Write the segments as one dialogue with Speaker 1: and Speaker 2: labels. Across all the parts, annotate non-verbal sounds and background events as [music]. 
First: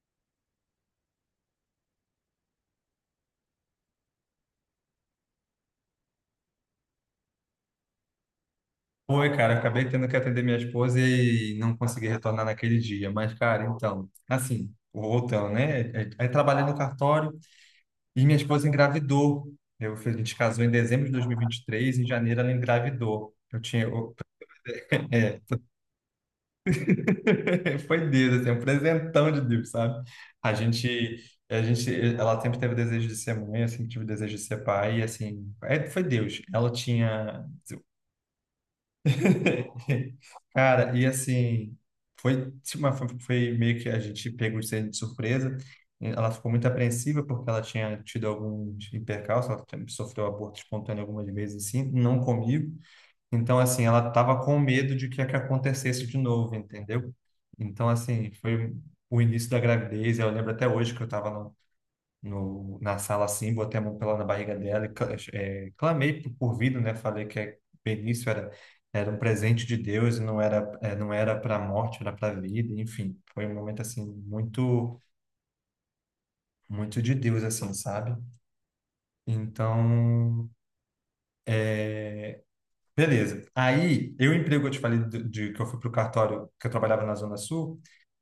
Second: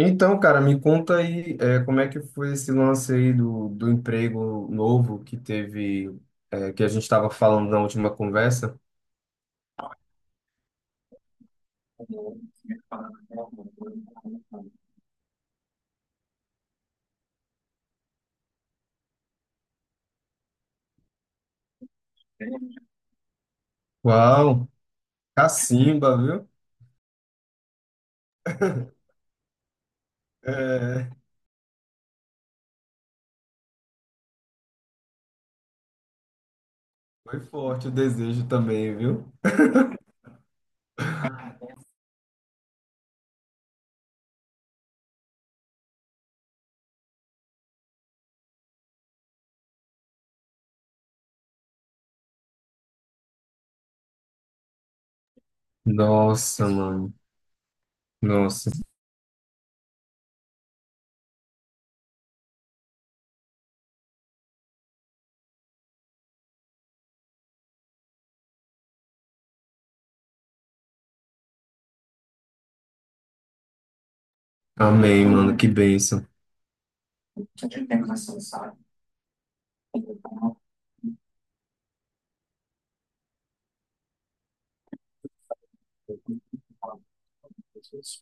Speaker 1: Então, cara, me conta aí, como é que foi esse lance aí do emprego novo que teve, que a gente estava falando na última conversa?
Speaker 2: Foi, cara, eu acabei tendo que atender minha esposa e não consegui retornar naquele dia. Mas, cara, então, assim, voltando, né? Aí trabalhei no cartório e minha esposa engravidou. Eu, a gente casou em dezembro de dois mil e vinte e três. Em janeiro ela engravidou. Eu tinha, eu-.
Speaker 1: Uau,
Speaker 2: é,
Speaker 1: cacimba, viu?
Speaker 2: [laughs] Foi Deus, assim, um presentão de Deus, sabe? A
Speaker 1: É,
Speaker 2: gente, a gente, ela sempre teve o desejo de ser mãe, eu sempre tive o desejo de ser pai, e assim, é, foi Deus. Ela
Speaker 1: foi
Speaker 2: tinha.
Speaker 1: forte o desejo também, viu?
Speaker 2: [laughs] Cara, e assim, foi, tipo, foi meio que a gente pegou de ser de surpresa. Ela ficou muito apreensiva porque ela tinha tido alguns percalços, ela tinha- sofreu aborto espontâneo algumas vezes, assim, não comigo. Então, assim, ela estava com medo de que acontecesse de novo,
Speaker 1: Nossa,
Speaker 2: entendeu?
Speaker 1: mano.
Speaker 2: Então, assim,
Speaker 1: Nossa.
Speaker 2: foi o início da gravidez. Eu lembro até hoje que eu estava no, na sala assim, botei a mão pela na barriga dela e cla- clamei por vida, né? Falei que a Benício era um presente de Deus e não era para a morte, era para a vida, enfim. Foi um momento assim muito
Speaker 1: Amém, mano. Que bênção.
Speaker 2: muito de Deus assim, sabe? Então, beleza. Aí, eu emprego, que eu te falei de, que eu fui pro cartório, que eu trabalhava na Zona Sul,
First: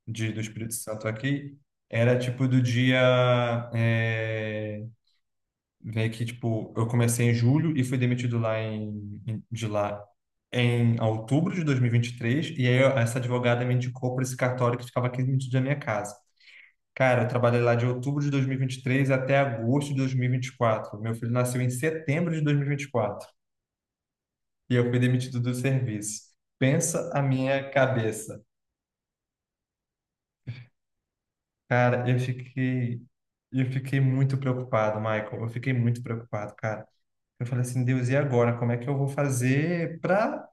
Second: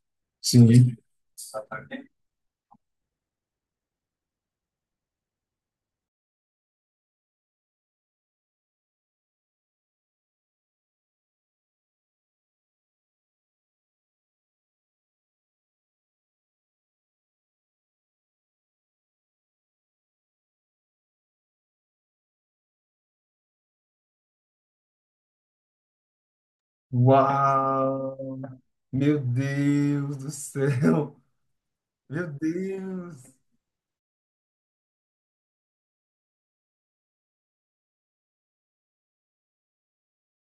Speaker 2: de, do Espírito
Speaker 1: Sim.
Speaker 2: Santo aqui, era tipo do dia, é, meio que, tipo, eu comecei em julho e fui demitido lá em, de lá em outubro de 2023. E vinte e três. E aí eu- essa advogada me indicou para esse cartório que ficava 15 minutos da minha casa. Cara, eu trabalhei lá de outubro de 2023 até agosto de 2024. Meu filho nasceu em setembro de 2024 e vinte e quatro. E eu fui demitido do serviço. Pensa a minha
Speaker 1: Uau!
Speaker 2: cabeça.
Speaker 1: Meu Deus do céu!
Speaker 2: Cara,
Speaker 1: Meu Deus!
Speaker 2: eu fiquei muito preocupado, Michael. Eu fiquei muito preocupado, cara. Eu falei assim, Deus, e agora? Como é que eu vou fazer para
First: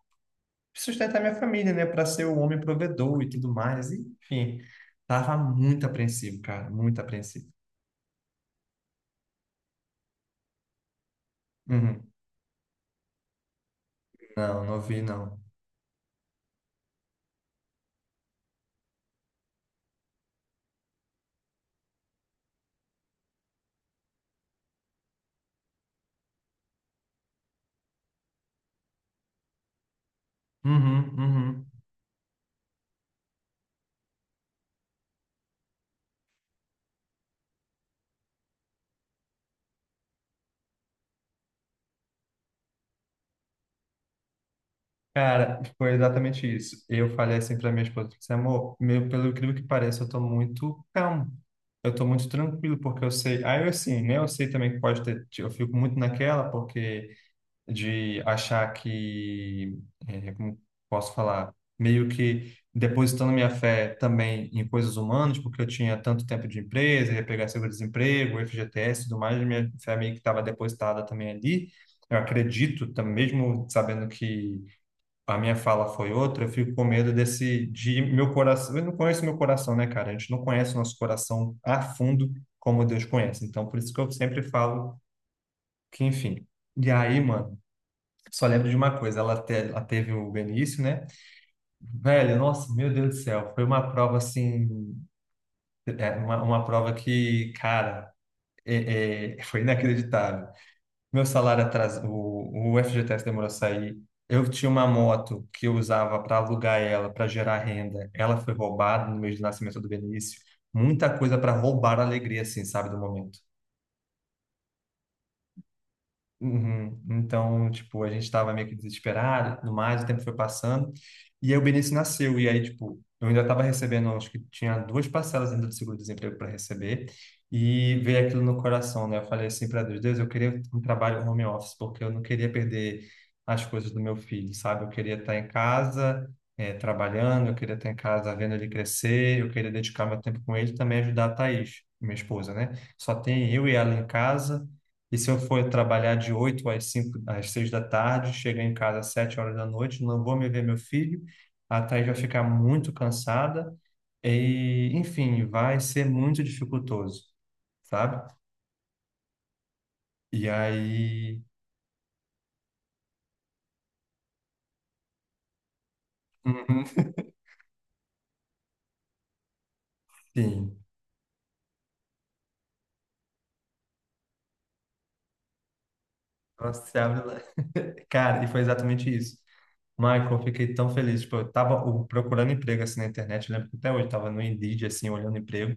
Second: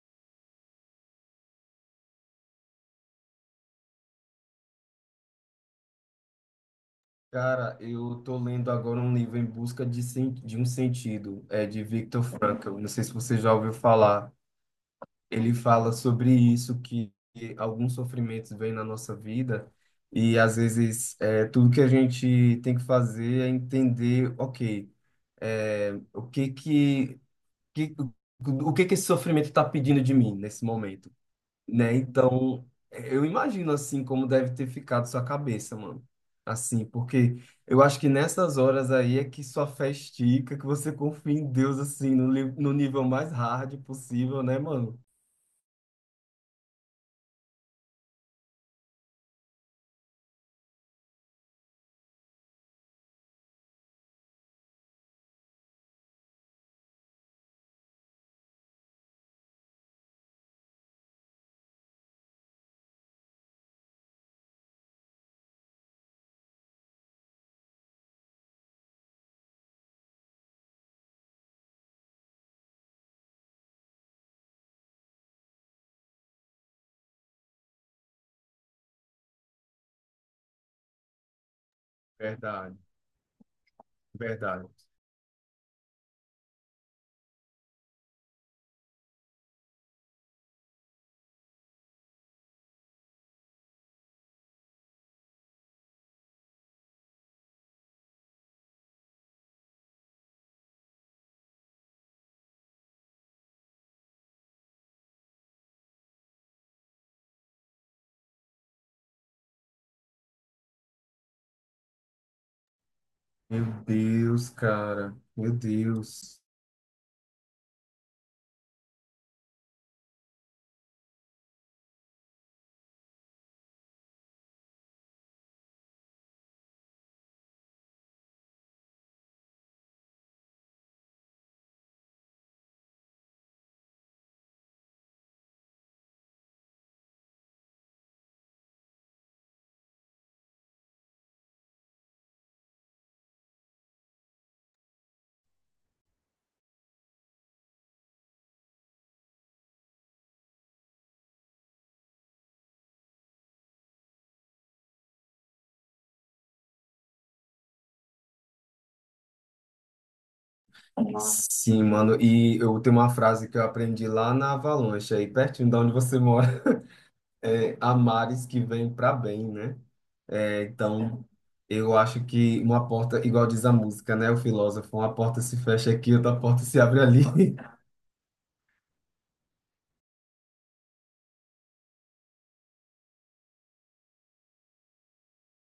Speaker 2: sustentar minha família, né? Para ser o homem provedor e tudo mais. Enfim, tava muito apreensivo, cara, muito apreensivo.
Speaker 1: Cara, eu tô lendo agora um livro Em Busca de um Sentido, é de
Speaker 2: Uhum.
Speaker 1: Viktor Frankl. Não sei se você já ouviu falar.
Speaker 2: Não, não vi, não.
Speaker 1: Ele fala sobre isso, que alguns sofrimentos vêm na nossa vida e às vezes tudo que a gente tem que fazer é entender, ok, é, o que que, que o que que esse sofrimento está pedindo de mim nesse momento,
Speaker 2: Uhum, uhum.
Speaker 1: né? Então, eu imagino assim como deve ter ficado sua cabeça, mano. Assim, porque eu acho que nessas horas aí é que sua fé estica, que você confia em Deus assim no nível mais hard possível, né, mano?
Speaker 2: Cara, foi exatamente isso. Eu falei assim para minha esposa, disse, amor, meu, pelo incrível que pareça, eu tô muito calmo. Eu tô muito tranquilo, porque eu sei. Aí, eu, assim, né? Eu sei também que pode ter. Eu fico muito naquela, porque. De achar que, como posso falar, meio que depositando minha fé também em coisas humanas, porque eu tinha tanto tempo de empresa, ia pegar seguro-desemprego, FGTS e tudo mais, minha fé meio que estava depositada também ali. Eu acredito, mesmo sabendo que a minha fala foi outra, eu fico com medo desse, de meu coração. Eu não conheço meu coração, né, cara? A gente não conhece o nosso coração a fundo
Speaker 1: Verdade,
Speaker 2: como Deus conhece. Então, por isso que eu sempre
Speaker 1: verdade.
Speaker 2: falo que, enfim. E aí, mano, só lembro de uma coisa, ela teve o Benício, né? Velho, nossa, meu Deus do céu, foi uma prova assim, uma prova que, cara, foi inacreditável. Meu salário atrasou, o FGTS demorou a sair. Eu tinha uma moto que eu usava para alugar ela, para gerar renda. Ela foi roubada no mês de nascimento do Benício. Muita coisa para roubar a alegria, assim, sabe, do momento.
Speaker 1: Meu Deus, cara. Meu Deus.
Speaker 2: Uhum. Então, tipo, a gente estava meio que desesperado e tudo mais, o tempo foi passando. E aí o Benício nasceu, e aí, tipo, eu ainda estava recebendo, acho que tinha duas parcelas ainda do seguro-desemprego para receber, e veio aquilo no coração, né? Eu falei assim para Deus, Deus, eu queria um trabalho home office, porque eu não queria perder as coisas do meu filho, sabe? Eu queria estar em casa, trabalhando, eu queria estar em casa vendo ele crescer, eu queria dedicar meu tempo com ele e também ajudar a Thaís, minha esposa, né? Só tem eu e ela em casa. E se eu for trabalhar de 8 às 5, às 6 da tarde, chegar em casa às 7 horas da noite, não vou me ver meu filho, a Thaís vai ficar muito cansada e, enfim, vai ser muito dificultoso, sabe? E aí,
Speaker 1: Sim, mano. E eu tenho uma frase que eu aprendi lá na Avalanche, aí pertinho de onde você mora.
Speaker 2: uhum,
Speaker 1: [laughs] É, há mares que vêm para bem, né? É,
Speaker 2: sim,
Speaker 1: então, eu acho que uma porta, igual diz a música, né? O filósofo, uma porta se fecha aqui, outra porta se
Speaker 2: nossa, se
Speaker 1: abre ali.
Speaker 2: abre lá.
Speaker 1: [laughs]
Speaker 2: [laughs] Cara, e foi exatamente isso. Michael, eu fiquei tão feliz, tipo, eu tava procurando emprego assim na internet, eu lembro que até hoje eu tava no Indeed assim, olhando emprego.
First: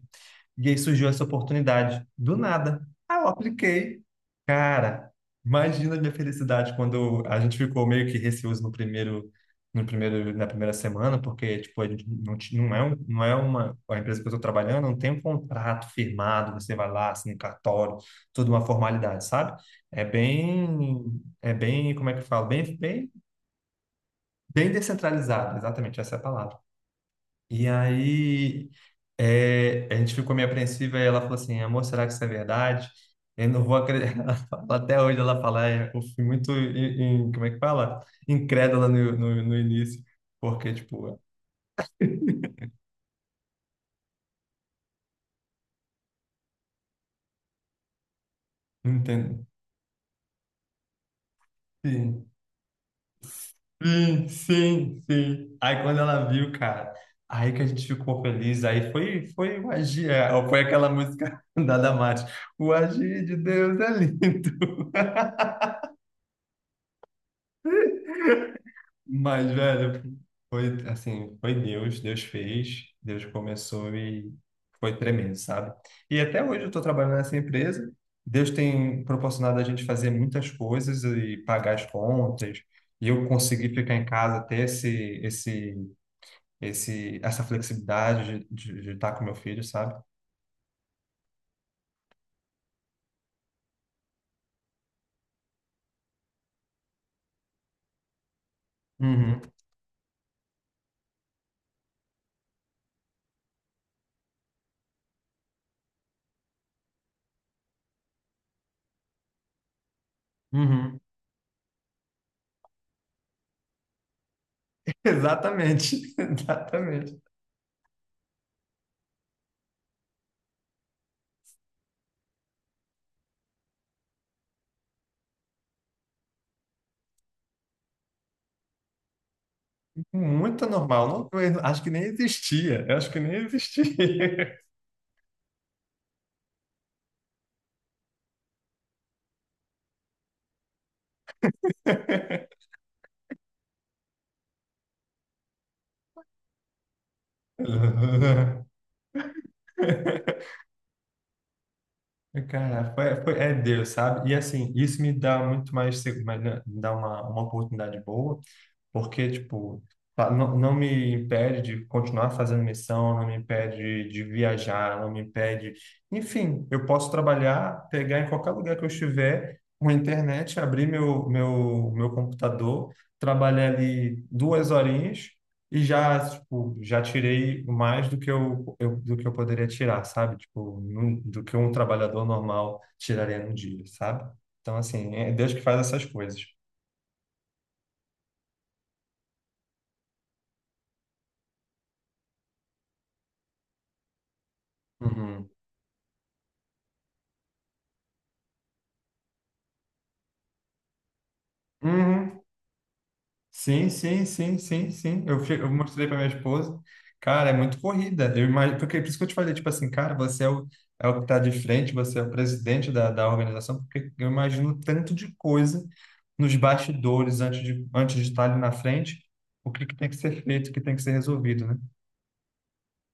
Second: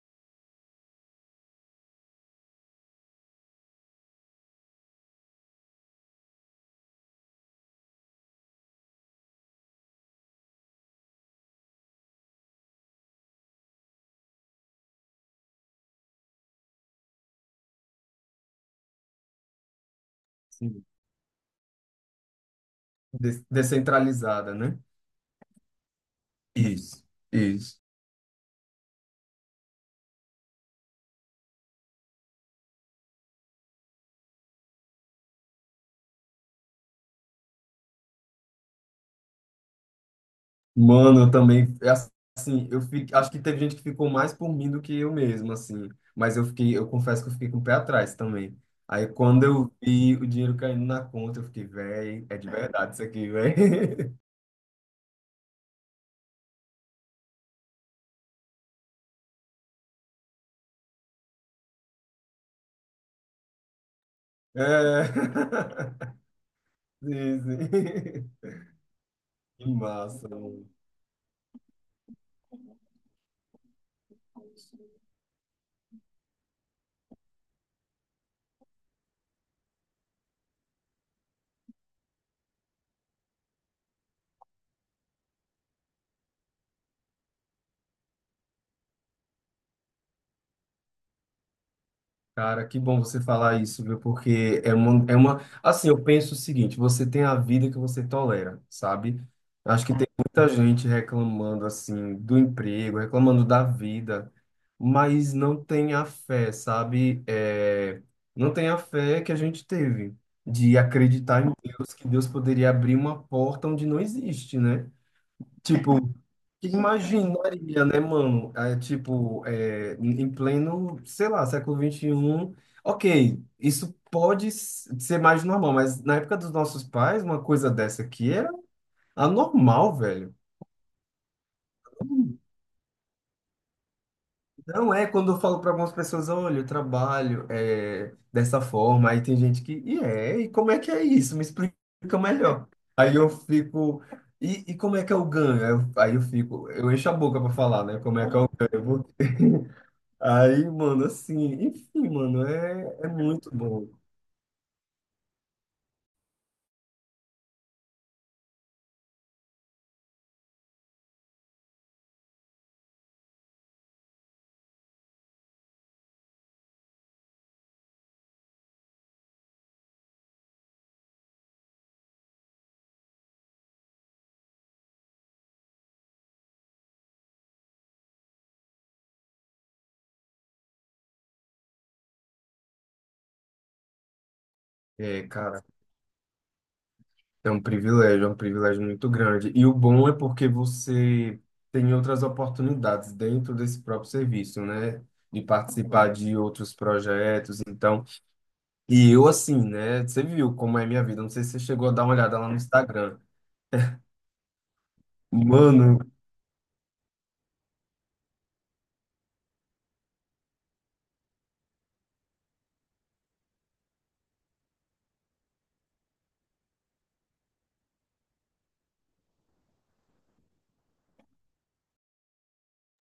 Speaker 2: E aí surgiu essa oportunidade, do nada. Aí eu apliquei. Cara, imagina a minha felicidade quando eu- a gente ficou meio que receoso no primeiro, no primeiro, na primeira semana, porque, tipo, a gente não, não é, não é uma, a empresa que eu estou trabalhando não tem um contrato firmado, você vai lá, assina um cartório, toda uma formalidade, sabe? É
Speaker 1: Sim.
Speaker 2: bem, como é que eu falo?
Speaker 1: Descentralizada,
Speaker 2: Bem
Speaker 1: né?
Speaker 2: descentralizado, exatamente, essa é a palavra.
Speaker 1: Isso,
Speaker 2: E
Speaker 1: isso.
Speaker 2: aí, a gente ficou meio apreensiva e ela falou assim, amor, será que isso é verdade? Eu não vou acreditar. [laughs] Ela fala- Até hoje ela fala, "É, eu fui muito, como é que fala? Incrédula no início, porque, tipo,
Speaker 1: Mano, eu também, assim, eu fico, acho que teve gente que ficou mais por mim do que eu mesmo, assim. Mas eu fiquei, eu confesso que eu fiquei com o pé atrás também.
Speaker 2: não
Speaker 1: Aí quando
Speaker 2: entendo.
Speaker 1: eu vi o dinheiro caindo na conta, eu fiquei, véi,
Speaker 2: Sim,
Speaker 1: é de verdade isso aqui, véi. [laughs]
Speaker 2: sim, sim, sim. Aí quando ela viu, cara, aí que a gente ficou feliz, aí foi, foi o agir, foi aquela música [laughs] da Damares, o agir de Deus é lindo.
Speaker 1: É.
Speaker 2: [laughs]
Speaker 1: [laughs] Sim, sim.
Speaker 2: Mas,
Speaker 1: Que
Speaker 2: velho,
Speaker 1: massa, mano.
Speaker 2: foi assim, foi Deus, Deus fez, Deus começou e foi tremendo, sabe? E até hoje eu estou trabalhando nessa empresa. Deus tem proporcionado a gente fazer muitas coisas e pagar as contas. E eu consegui ficar em casa, ter esse, essa flexibilidade de estar com meu filho, sabe?
Speaker 1: Cara, que bom você falar isso, viu? Porque é uma. Assim, eu penso o seguinte: você tem a vida que você tolera, sabe?
Speaker 2: Uhum,
Speaker 1: Acho que tem muita gente reclamando, assim, do emprego, reclamando da vida, mas não tem a fé, sabe? É, não tem a fé que a gente teve de
Speaker 2: uhum.
Speaker 1: acreditar em Deus, que Deus poderia abrir uma porta onde não existe, né?
Speaker 2: [laughs]
Speaker 1: Tipo,
Speaker 2: Exatamente, [laughs]
Speaker 1: que
Speaker 2: exatamente.
Speaker 1: imaginaria, né, mano? É, tipo, em pleno, sei lá, século XXI. Ok, isso pode ser mais normal, mas na época dos nossos pais, uma coisa dessa aqui era anormal, velho.
Speaker 2: Muito normal. Não, eu acho que nem existia. Eu acho que nem existia.
Speaker 1: Não é quando eu falo para algumas pessoas, olha, eu trabalho dessa forma, aí tem gente que, e como é que é isso? Me explica
Speaker 2: [laughs]
Speaker 1: melhor. Aí eu fico, e como é que é o ganho? Aí eu fico, eu encho a boca para falar, né? Como
Speaker 2: [laughs]
Speaker 1: é que
Speaker 2: Aham.
Speaker 1: é ganho? Aí, mano, assim, enfim, mano,
Speaker 2: Cara,
Speaker 1: é
Speaker 2: foi, foi-
Speaker 1: muito
Speaker 2: é
Speaker 1: bom.
Speaker 2: Deus, sabe? E assim, isso me dá muito mais, seg- mas, né, me dá uma oportunidade boa porque, tipo, tá- não, não me impede de continuar fazendo missão, não me impede de viajar, não me impede. Enfim, eu posso trabalhar, pegar em qualquer lugar que eu estiver, com a internet, abrir meu computador, trabalhar ali 2 horinhas e já, tipo, já tirei mais do que eu poderia tirar, sabe? Tipo, num- do que um trabalhador normal tiraria num dia, sabe? Então, assim,
Speaker 1: É,
Speaker 2: é Deus
Speaker 1: cara,
Speaker 2: que faz essas coisas.
Speaker 1: é um privilégio muito grande. E o bom é porque você tem outras oportunidades dentro desse próprio serviço, né? De
Speaker 2: Uhum.
Speaker 1: participar de outros projetos, então. E eu, assim, né? Você viu como é a minha vida, não sei se você chegou a dar uma olhada
Speaker 2: Uhum.
Speaker 1: lá no Instagram.
Speaker 2: Sim, sim, sim, sim, sim. Eu, eu
Speaker 1: Mano,
Speaker 2: mostrei para minha esposa. Cara, é muito corrida. Eu imagino, porque é por isso que eu te falei, tipo assim, cara, você é o, é o que tá de frente, você é o presidente da, da organização, porque eu imagino o tanto de coisa nos bastidores antes de estar ali na frente, o que que tem que ser feito, o que tem que ser resolvido, né?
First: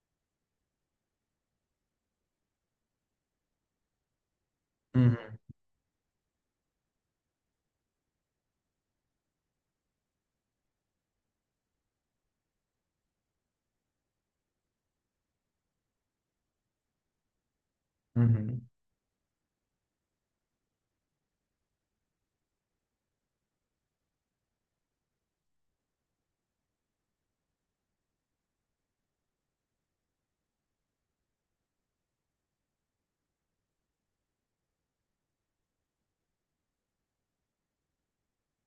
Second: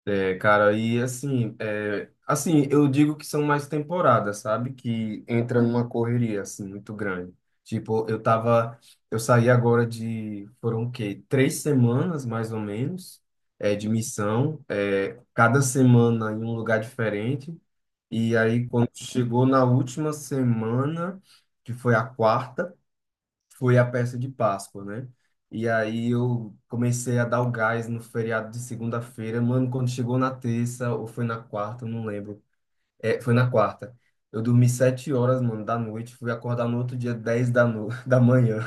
Speaker 1: é, cara, e assim, eu digo que são mais temporadas, sabe? Que
Speaker 2: Uhum,
Speaker 1: entra numa correria, assim, muito grande. Tipo, eu saí agora de, foram o quê? 3 semanas, mais ou menos, de missão, cada semana em um lugar diferente. E aí,
Speaker 2: uhum.
Speaker 1: quando chegou na última semana, que foi a quarta, foi a peça de Páscoa, né? E aí eu comecei a dar o gás no feriado de segunda-feira. Mano, quando chegou na terça ou foi na quarta, eu não lembro. É, foi na quarta. Eu dormi 7 horas, mano, da noite. Fui acordar no outro dia, 10 da, no... [laughs] da manhã.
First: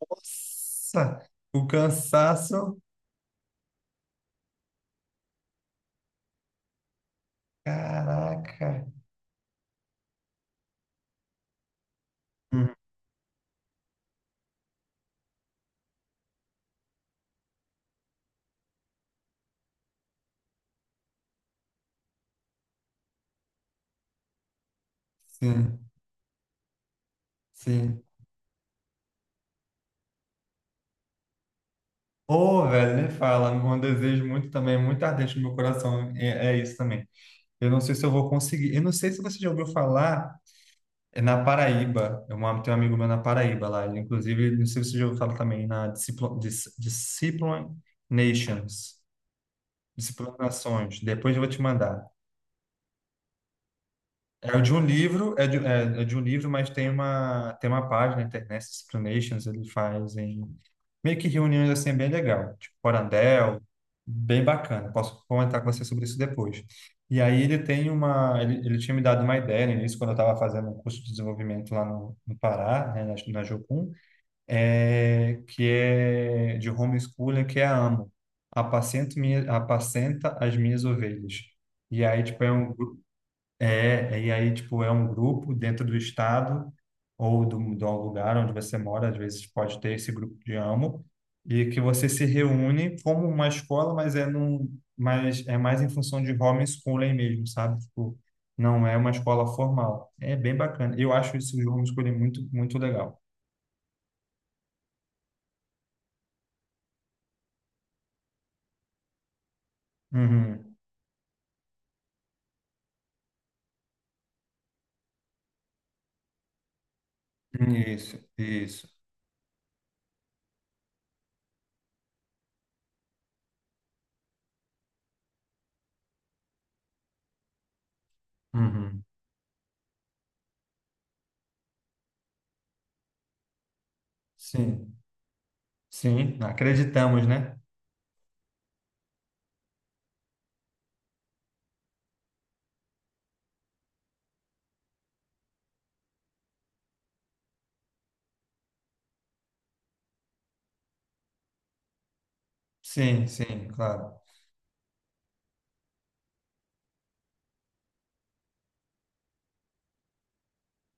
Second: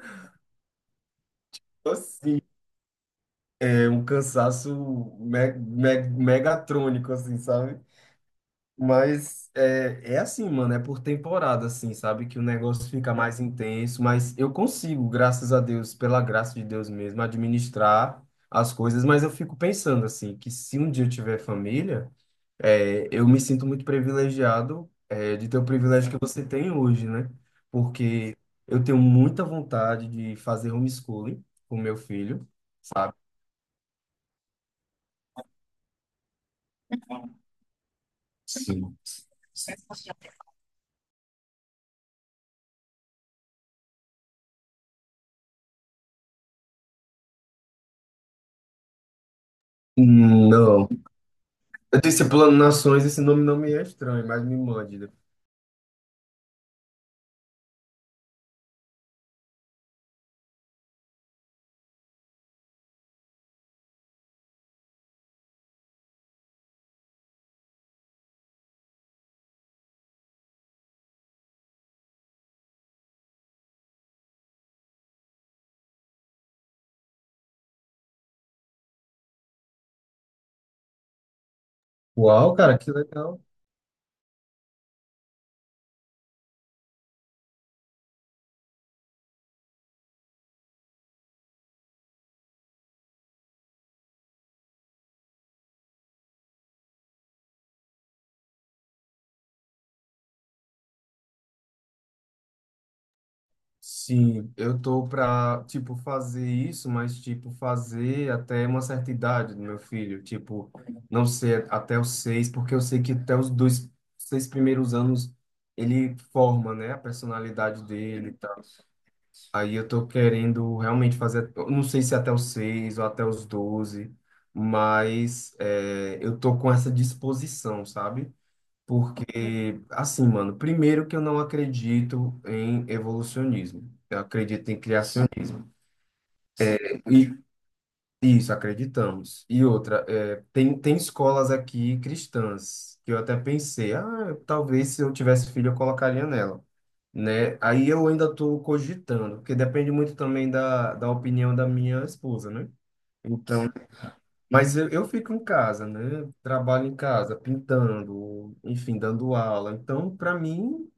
Speaker 2: Nossa, o
Speaker 1: Assim,
Speaker 2: cansaço,
Speaker 1: é um cansaço me megatrônico, assim, sabe?
Speaker 2: caraca.
Speaker 1: Mas é assim, mano, é por temporada, assim, sabe? Que o
Speaker 2: Uhum,
Speaker 1: negócio fica mais intenso, mas eu consigo, graças a Deus, pela graça de Deus mesmo, administrar as coisas, mas eu fico pensando, assim, que se um dia eu tiver família, eu me sinto muito privilegiado, de ter o
Speaker 2: sim,
Speaker 1: privilégio que você tem hoje, né?
Speaker 2: sim.
Speaker 1: Porque eu tenho muita vontade de fazer homeschooling com meu filho,
Speaker 2: Ô, velho, nem
Speaker 1: sabe?
Speaker 2: fala. Um desejo muito também, muito ardente no meu coração. É, é isso também. Eu não sei se eu vou conseguir. Eu não
Speaker 1: Sim.
Speaker 2: sei se você já ouviu falar é na Paraíba. Eu amo- tenho um amigo meu na Paraíba lá. Ele, inclusive, não sei se você já ouviu falar também na Disciplo, Dis, Discipline Nations.
Speaker 1: Não.
Speaker 2: Disciplinações. Depois eu vou te
Speaker 1: Eu
Speaker 2: mandar.
Speaker 1: disse plano nações, esse nome não me é estranho, mas
Speaker 2: É
Speaker 1: me
Speaker 2: o de um
Speaker 1: mande.
Speaker 2: livro, é de, é, é de um livro, mas tem uma página, Internet Explanations, ele faz em meio que reuniões assim bem legal, tipo Corandel, bem bacana. Posso comentar com você sobre isso depois. E aí ele tem uma, ele tinha me dado uma ideia no início, quando eu estava fazendo um curso de desenvolvimento lá no, no Pará, né, na, na Jocum, é, que é de homeschooling, que é a AMO, apacento minha, apacenta as minhas ovelhas. E aí, tipo, é
Speaker 1: Uau,
Speaker 2: um
Speaker 1: cara, que legal.
Speaker 2: é, e aí, tipo, é um grupo dentro do estado ou do, do lugar onde você mora, às vezes pode ter esse grupo de amo, e que você se reúne como uma escola, mas é num, mas é mais em função de homeschooling mesmo, sabe? Tipo, não é uma escola formal. É bem bacana. Eu acho isso de homeschooling muito, muito legal.
Speaker 1: Sim, eu tô pra, tipo, fazer isso, mas, tipo, fazer até uma certa idade do meu filho. Tipo,
Speaker 2: Uhum.
Speaker 1: não ser até os 6, porque eu sei que até os 6 primeiros anos ele forma, né, a personalidade
Speaker 2: Isso,
Speaker 1: dele e tal.
Speaker 2: isso.
Speaker 1: Aí eu tô querendo realmente fazer, eu não sei se até os 6 ou até os 12, mas eu tô com essa disposição, sabe?
Speaker 2: Uhum.
Speaker 1: Porque, assim, mano, primeiro que eu não acredito em evolucionismo. Eu acredito em
Speaker 2: Sim,
Speaker 1: criacionismo.
Speaker 2: sim, acreditamos,
Speaker 1: E
Speaker 2: né?
Speaker 1: isso, acreditamos. E outra, tem escolas aqui cristãs que eu até pensei, ah, talvez se eu tivesse filho eu colocaria nela, né? Aí eu ainda estou cogitando, porque depende muito também da opinião da minha esposa, né?
Speaker 2: Sim, sim,
Speaker 1: Então,
Speaker 2: claro.
Speaker 1: mas eu fico em casa, né? Trabalho em casa, pintando, enfim, dando aula. Então, para mim,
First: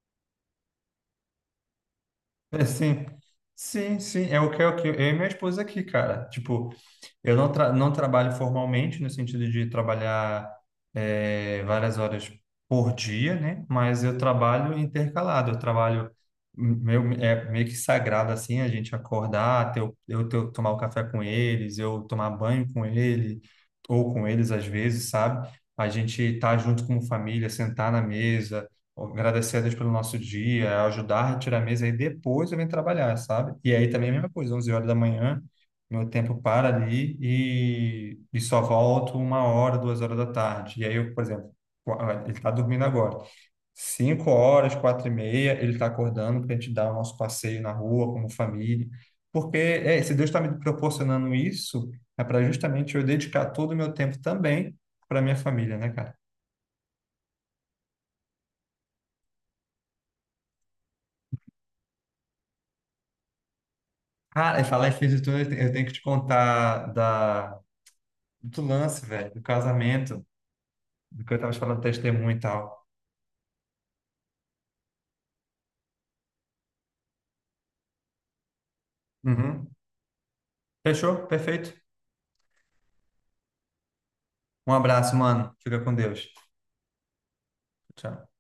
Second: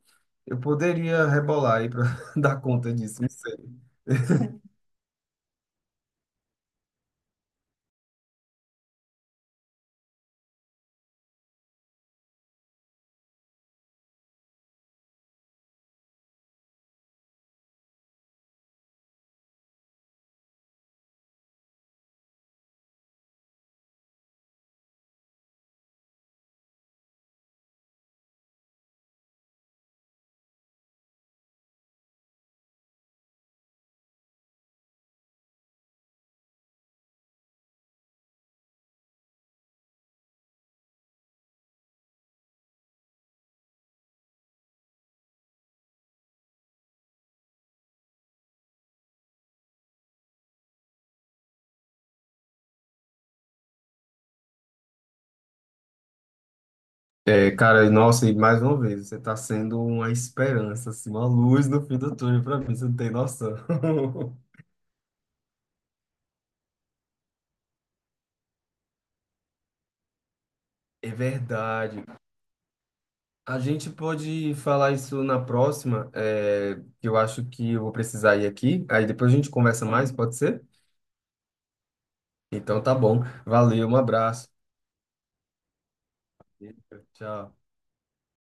Speaker 1: eu poderia rebolar aí para [laughs] dar
Speaker 2: É,
Speaker 1: conta
Speaker 2: sim,
Speaker 1: disso, não sei.
Speaker 2: sim, sim, é o que eu e minha esposa aqui, cara. Tipo, eu não trabalho formalmente, no sentido de trabalhar várias horas por dia, né? Mas eu trabalho intercalado, eu trabalho meu, é meio que sagrado, assim, a gente acordar, ter, eu ter, tomar o café com eles, eu tomar banho com ele, ou com eles às vezes, sabe? A gente tá junto como família, sentar na mesa agradecer a Deus pelo nosso dia, ajudar a tirar a mesa e depois eu venho trabalhar, sabe? E aí também é a mesma coisa, 11 horas da manhã, meu tempo para ali e só volto 1 hora, 2 horas da tarde. E aí eu, por exemplo, qua- ele está dormindo agora. 5 horas, quatro e meia, ele está acordando para a gente dar o nosso passeio na rua como família. Porque é, se Deus está me proporcionando isso, é para justamente eu dedicar todo o meu tempo também para minha família, né, cara?
Speaker 1: É, cara, nossa, e mais uma vez, você tá sendo uma esperança, assim, uma luz no fim do túnel pra mim, você não tem noção. [laughs]
Speaker 2: Cara, e falar em fim de tudo, eu te- eu tenho que te contar da, do lance, velho, do casamento,
Speaker 1: É
Speaker 2: do que eu tava te falando,
Speaker 1: verdade.
Speaker 2: testemunho e tal.
Speaker 1: A gente pode falar isso na próxima, que eu acho que eu vou precisar ir aqui, aí depois a gente
Speaker 2: Uhum.
Speaker 1: conversa mais, pode ser?
Speaker 2: Fechou? Perfeito.
Speaker 1: Então tá bom. Valeu, um abraço.
Speaker 2: Um abraço, mano. Fica com Deus.
Speaker 1: Tchau.
Speaker 2: Tchau.